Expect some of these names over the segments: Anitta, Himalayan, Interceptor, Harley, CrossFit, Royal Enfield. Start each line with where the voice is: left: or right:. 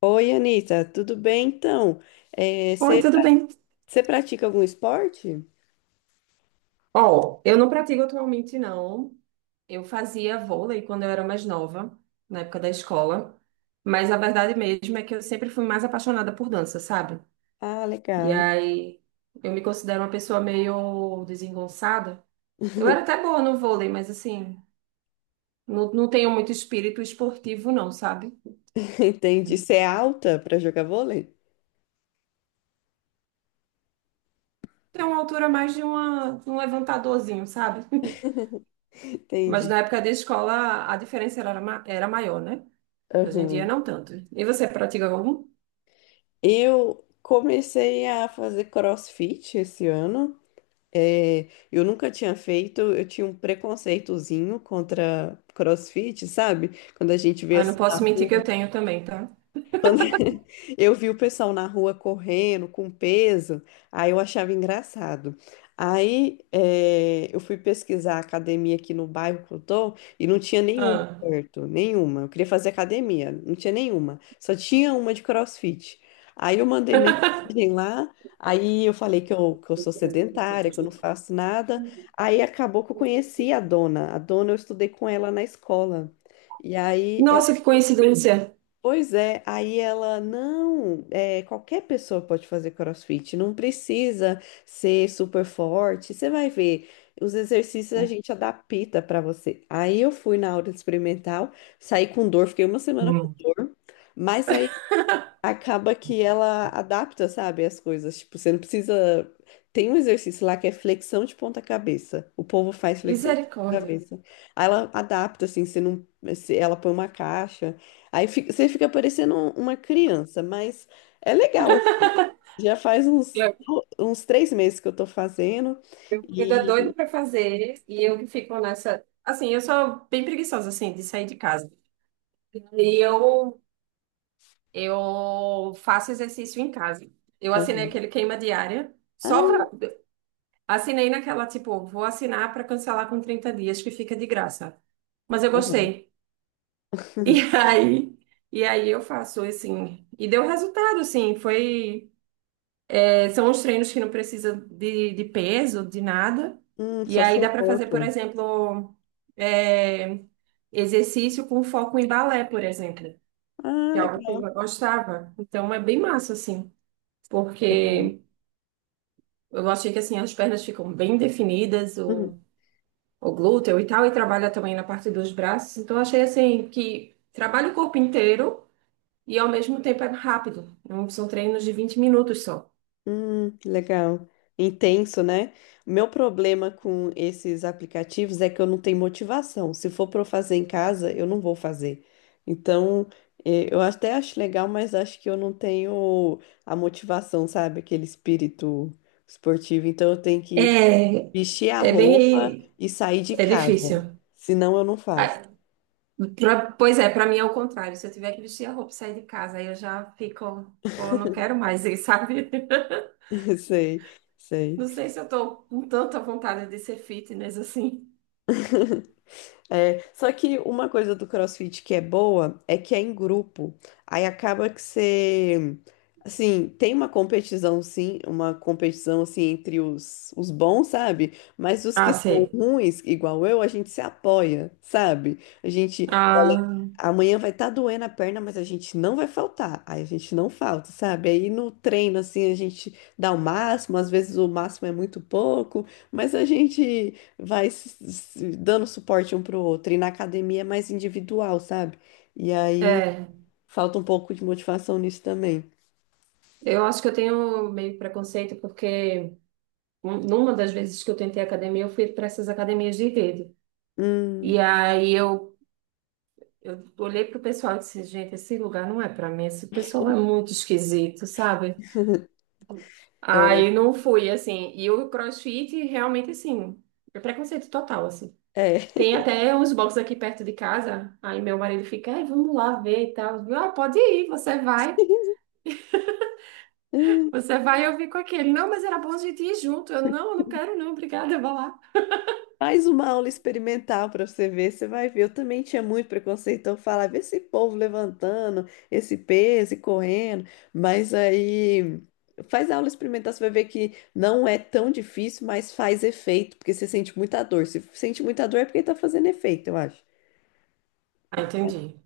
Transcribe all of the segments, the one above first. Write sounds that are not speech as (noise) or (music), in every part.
left: Oi, Anitta, tudo bem então? É,
right: Oi,
left: você
right: tudo bem?
left: pratica algum esporte?
right: Ó, eu não pratico atualmente, não. Eu fazia vôlei quando eu era mais nova, na época da escola. Mas a verdade mesmo é que eu sempre fui mais apaixonada por dança, sabe?
left: Ah,
right: E
left: legal.
right: aí eu me considero uma pessoa meio desengonçada. Eu era
left: (laughs)
right: até boa no vôlei, mas assim, não tenho muito espírito esportivo, não, sabe?
left: Entendi. Você é alta para jogar vôlei?
right: Tenho uma altura mais de uma, um levantadorzinho, sabe? (laughs) Mas
left: Entendi.
right: na época da escola a diferença era, era maior, né? Hoje em dia
left: Aham.
right: não tanto. E você pratica algum?
left: Eu comecei a fazer CrossFit esse ano. É, eu nunca tinha feito, eu tinha um preconceitozinho contra CrossFit, sabe? Quando a gente vê
right: Ah, não
left: assim,
right: posso mentir que eu tenho também, tá?
left: Quando (laughs) eu vi o pessoal na rua correndo com peso, aí eu achava engraçado. Aí eu fui pesquisar a academia aqui no bairro que eu tô e não tinha nenhuma
right: Ah.
left: perto, nenhuma. Eu queria fazer academia, não tinha nenhuma. Só tinha uma de CrossFit. Aí eu mandei mensagem lá, aí eu falei que eu sou sedentária, que eu não faço nada. Aí acabou que eu conheci a dona. A dona eu estudei com ela na escola. E aí
right: Nossa, que coincidência.
left: pois é, aí ela, não, é, qualquer pessoa pode fazer CrossFit, não precisa ser super forte, você vai ver, os exercícios a gente adapta para você. Aí eu fui na aula experimental, saí com dor, fiquei uma semana com
right: Hum.
left: dor, mas aí acaba que ela adapta, sabe, as coisas. Tipo, você não precisa. Tem um exercício lá que é flexão de ponta cabeça. O povo faz flexão de ponta
right: Misericórdia.
left: cabeça. Aí ela adapta, assim, você não. Ela põe uma caixa. Aí você fica parecendo uma criança, mas é legal. Assim. Já faz uns,
right: Eu,
left: uns três meses que eu tô fazendo.
right: meu marido é
left: E.
right: doido pra fazer e eu que fico nessa. Assim, eu sou bem preguiçosa, assim, de sair de casa. E eu faço exercício em casa. Eu assinei
left: Aham.
right: aquele queima diária, só
left: Ah,
right: pra. Assinei naquela, tipo, vou assinar pra cancelar com 30 dias, que fica de graça. Mas eu
left: aham.
right: gostei.
left: (laughs)
right: E (laughs) aí, e aí eu faço, assim. E deu resultado, assim. Foi. É, são os treinos que não precisam de peso, de nada. E
left: Só
right: aí
left: seu
right: dá para fazer, por
left: corpo.
right: exemplo, é, exercício com foco em balé, por exemplo,
left: Ah,
right: que é algo que
left: legal.
right: eu gostava. Então é bem massa, assim,
left: Legal.
right: porque eu achei que assim, as pernas ficam bem definidas,
left: Uhum.
right: o glúteo e tal, e trabalha também na parte dos braços. Então eu achei assim que trabalha o corpo inteiro e ao mesmo tempo é rápido. Não são treinos de 20 minutos só.
left: Legal. Intenso, né? Meu problema com esses aplicativos é que eu não tenho motivação. Se for para eu fazer em casa, eu não vou fazer. Então, eu até acho legal, mas acho que eu não tenho a motivação, sabe? Aquele espírito esportivo. Então, eu tenho que
right: É,
left: vestir a
right: é
left: roupa
right: bem,
left: e sair de
right: é
left: casa.
right: difícil.
left: Senão, eu não faço.
right: Ah, pois é, pra mim é o contrário. Se eu tiver que vestir a roupa e sair de casa, aí eu já fico, pô, não quero mais, e sabe? (laughs)
left: (laughs) Sei, sei.
right: Não sei se eu tô com tanta vontade de ser fitness assim.
left: É, só que uma coisa do CrossFit que é boa é que é em grupo. Aí acaba que você, assim, tem uma competição sim, uma competição assim entre os bons, sabe? Mas os
right: Ah,
left: que são
right: sei.
left: ruins, igual eu, a gente se apoia, sabe? A gente, olha,
right: Ah,
left: amanhã vai estar doendo a perna, mas a gente não vai faltar. Aí a gente não falta, sabe? Aí no treino assim a gente dá o máximo, às vezes o máximo é muito pouco, mas a gente vai se dando suporte um pro outro. E na academia é mais individual, sabe? E aí
right: é.
left: falta um pouco de motivação nisso também.
right: Eu acho que eu tenho meio preconceito porque numa das vezes que eu tentei academia, eu fui para essas academias de rede. E
left: Hum,
right: aí eu olhei pro pessoal e disse, gente, esse lugar não é para mim, esse pessoal é muito esquisito, sabe? Aí não fui, assim. E o CrossFit, realmente, assim, é preconceito total, assim.
left: é.
right: Tem até uns boxes aqui perto de casa. Aí meu marido fica, "Ai, vamos lá ver e tal." Eu, Ah, pode ir, você vai.
left: (laughs) Hum,
right: Você vai, eu fico aqui. Ele, não, mas era bom a gente ir junto. Eu não quero não, obrigada, vá lá.
left: faz uma aula experimental para você ver, você vai ver. Eu também tinha muito preconceito, então eu falava, "Vê esse povo levantando, esse peso e correndo, mas aí faz a aula experimental, você vai ver que não é tão difícil, mas faz efeito, porque você sente muita dor. Se sente muita dor é porque tá fazendo efeito, eu acho.
right: Ah, entendi.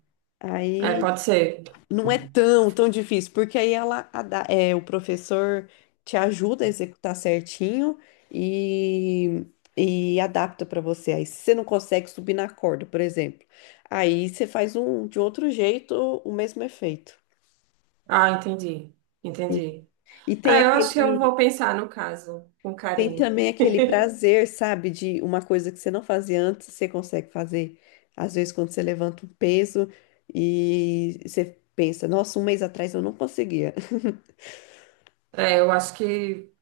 right: É,
left: Aí
right: pode ser.
left: não é tão difícil, porque aí ela, a é, o professor te ajuda a executar certinho e, e adapta para você. Aí, se você não consegue subir na corda, por exemplo, aí você faz um de outro jeito o mesmo efeito.
right: Ah, entendi. Entendi.
left: E, tem
right: É, eu acho
left: aquele,
right: que eu vou pensar no caso, com
left: tem
right: carinho.
left: também aquele
right: (laughs)
left: prazer, sabe, de uma coisa que você não fazia antes, você consegue fazer. Às vezes, quando você levanta um peso e você pensa, nossa, um mês atrás eu não conseguia.
right: É, eu acho que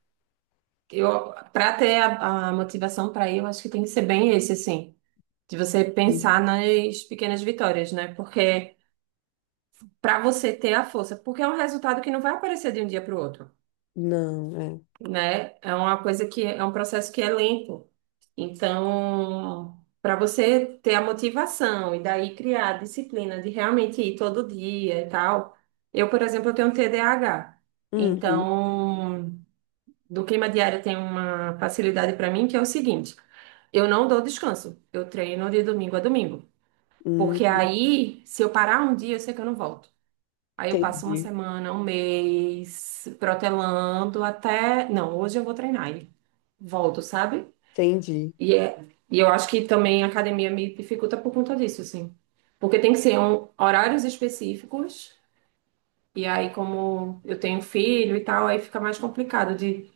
right: eu, para ter a motivação para ir, eu acho que tem que ser bem esse, assim. De você pensar
left: (laughs)
right: nas pequenas vitórias, né? Porque para você ter a força, porque é um resultado que não vai aparecer de um dia para o outro,
left: Não, é.
right: né? É uma coisa que é um processo que é lento. Então, para você ter a motivação e daí criar a disciplina de realmente ir todo dia e tal. Eu, por exemplo, eu tenho um TDAH.
left: Uhum.
right: Então, do queima diária tem uma facilidade para mim que é o seguinte: eu não dou descanso. Eu treino de domingo a domingo.
left: Hum,
right: Porque aí, se eu parar um dia, eu sei que eu não volto. Aí eu passo uma
left: entendi,
right: semana, um mês, protelando até. Não, hoje eu vou treinar e volto, sabe?
left: entendi.
right: E, é... e eu acho que também a academia me dificulta por conta disso, assim. Porque tem que ser um... horários específicos. E aí, como eu tenho filho e tal, aí fica mais complicado de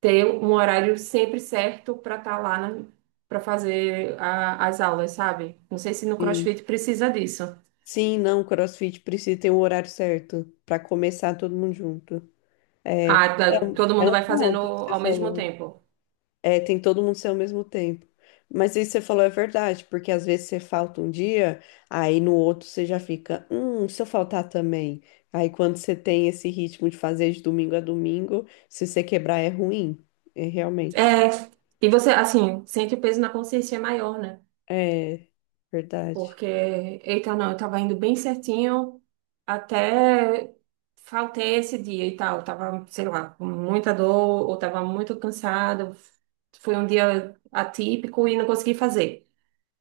right: ter um horário sempre certo para estar lá na... para fazer as aulas, sabe? Não sei se no
left: Sim.
right: CrossFit precisa disso.
left: Sim, não, CrossFit precisa ter um horário certo para começar todo mundo junto. É,
right: Ah, tá- todo
left: é
right: mundo
left: um
right: vai fazendo
left: ponto que você
right: ao mesmo
left: falou.
right: tempo.
left: É, tem todo mundo ser ao mesmo tempo. Mas isso que você falou é verdade, porque às vezes você falta um dia, aí no outro você já fica, se eu faltar também. Aí quando você tem esse ritmo de fazer de domingo a domingo, se você quebrar é ruim, é
right: É,
left: realmente.
right: e você, assim, sente o peso na consciência maior, né?
left: É verdade,
right: Porque, eita, não, eu tava indo bem certinho até faltei esse dia e tal. Tava, sei lá, com muita dor ou tava muito cansado. Foi um dia atípico e não consegui fazer.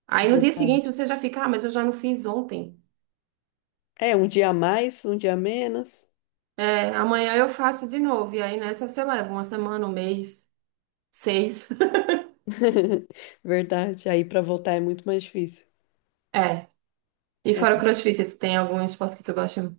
right: Aí no dia seguinte
left: verdade.
right: você já fica, ah, mas eu já não fiz ontem.
left: É um dia a mais, um dia a menos.
right: É, amanhã eu faço de novo. E aí nessa você leva uma semana, um mês, seis. (laughs)
left: (laughs) Verdade. Aí para voltar é muito mais difícil.
right: É. E
left: É.
right: fora o CrossFit, tu tem algum esporte que tu gosta?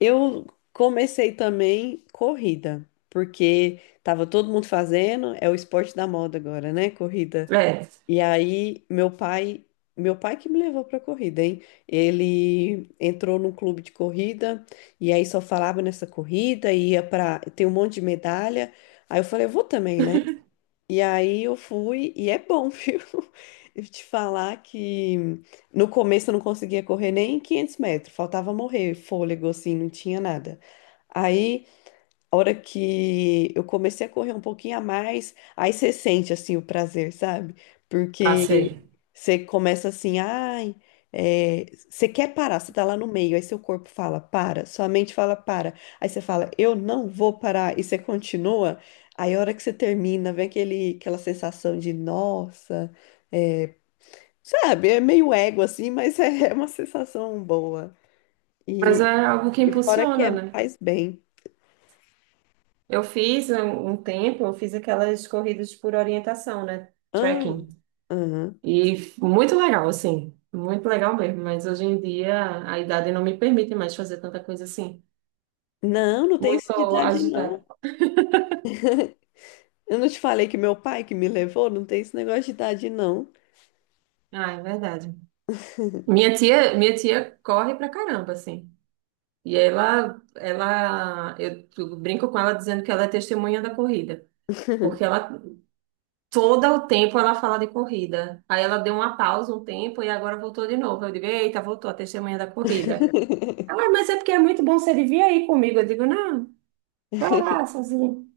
left: Eu comecei também corrida, porque tava todo mundo fazendo, é o esporte da moda agora, né? Corrida.
right: É,
left: E aí meu pai que me levou pra corrida, hein? Ele entrou num clube de corrida e aí só falava nessa corrida, ia pra. Tem um monte de medalha. Aí eu falei, eu vou também, né?
right: (laughs)
left: E aí eu fui, e é bom, (laughs) viu? Eu te falar que no começo eu não conseguia correr nem 500 metros, faltava morrer fôlego, assim, não tinha nada. Aí a hora que eu comecei a correr um pouquinho a mais, aí você sente assim o prazer, sabe?
right: ah,
left: Porque
right: sei.
left: você começa assim, ai, é, você quer parar, você tá lá no meio, aí seu corpo fala, para, sua mente fala, para. Aí você fala, eu não vou parar, e você continua. Aí a hora que você termina, vem aquele, aquela sensação de, nossa, é, sabe? É meio ego assim, mas é, (laughs) é uma sensação boa.
right: Mas
left: E,
right: é algo que
left: e fora que
right: impulsiona,
left: é,
right: né?
left: faz bem.
right: Eu fiz um tempo, eu fiz aquelas corridas por orientação, né?
left: Ah,
right: Trekking.
left: aham.
right: Muito legal, assim. Muito legal mesmo. Mas hoje em dia a idade não me permite mais fazer tanta coisa assim.
left: Não, não tem isso de
right: Muito
left: idade, não.
right: agitada.
left: Eu não te falei que meu pai que me levou, não tem esse negócio de idade, não.
right: Ah, é verdade. Minha tia corre pra caramba, assim. E eu brinco com ela dizendo que ela é testemunha da corrida, porque
left: (laughs)
right: ela todo o tempo ela fala de corrida. Aí ela deu uma pausa um tempo e agora voltou de novo. Eu digo, eita, voltou a testemunha da corrida. Ela, mas é porque é muito bom você vir aí comigo. Eu digo, não, vai lá, sozinho.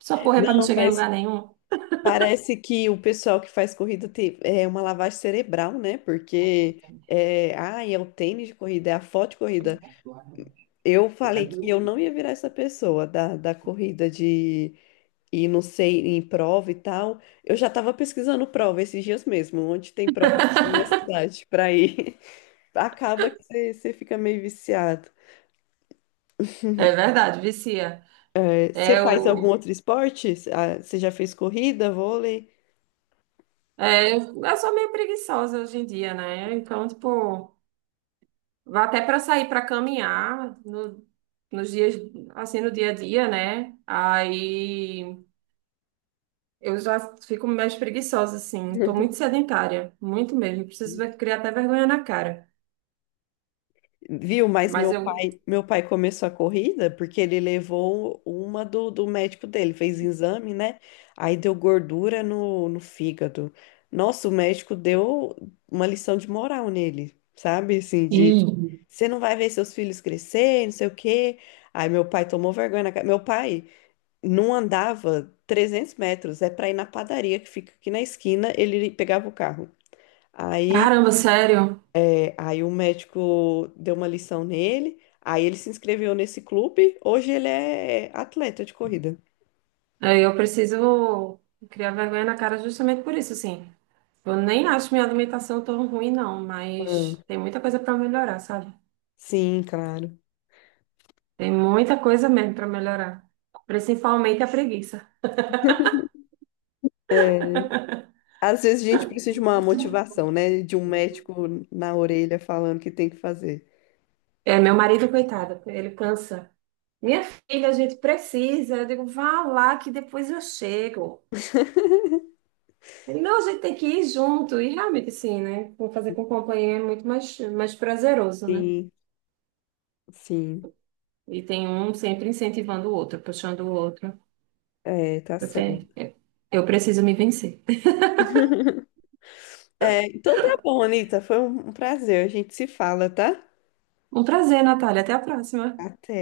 right: Só correr para não
left: Não,
right: chegar em
left: mas
right: lugar nenhum.
left: parece que o pessoal que faz corrida tem, é uma lavagem cerebral, né? Porque é, ah, é o tênis de corrida, é a foto de corrida. Eu falei que eu não ia virar essa pessoa da corrida de e não sei, em prova e tal. Eu já estava pesquisando prova esses dias mesmo, onde tem prova na minha cidade para ir. Acaba que você fica meio viciado.
right: É verdade, vicia.
left: É, você
right: É
left: faz algum
right: o.
left: outro esporte? Ah, você já fez corrida, vôlei?
right: É, eu sou meio preguiçosa hoje em dia, né? Então, tipo, vá até para sair para caminhar nos dias, assim, no dia a dia, né? Aí. Eu já fico mais preguiçosa, assim. Tô muito
left: (laughs)
right: sedentária, muito mesmo. Preciso criar até vergonha na cara.
left: Viu? Mas
right: Mas eu.
left: meu pai começou a corrida porque ele levou uma do médico dele, fez exame, né? Aí deu gordura no fígado. Nossa, o médico deu uma lição de moral nele, sabe? Assim,
right: E
left: de você não vai ver seus filhos crescer, não sei o quê. Aí meu pai tomou vergonha na cara. Meu pai não andava 300 metros, é para ir na padaria que fica aqui na esquina, ele pegava o carro. Aí,
right: caramba, sério.
left: aí o médico deu uma lição nele, aí ele se inscreveu nesse clube, hoje ele é atleta de corrida.
right: É, eu preciso criar vergonha na cara justamente por isso, assim. Eu nem acho minha alimentação tão ruim, não,
left: Ah,
right: mas tem muita coisa para melhorar, sabe?
left: sim, claro.
right: Tem muita coisa mesmo para melhorar. Principalmente a preguiça.
left: É, às vezes a gente precisa de uma motivação, né? De um médico na orelha falando que tem que fazer.
right: É, meu marido, coitado, ele cansa. Minha filha, a gente precisa. Eu digo, vá lá que depois eu chego.
left: (laughs)
right: Ele, não, a gente tem que ir junto, e realmente sim, né? Fazer com companhia é muito mais, mais prazeroso, né?
left: Sim, sim.
right: E tem um sempre incentivando o outro, puxando o outro.
left: É, tá
right: Eu tenho,
left: certo.
right: eu preciso me vencer.
left: É, então tá bom, Anitta. Foi um prazer. A gente se fala, tá?
right: Um prazer, Natália, até a próxima.
left: Até.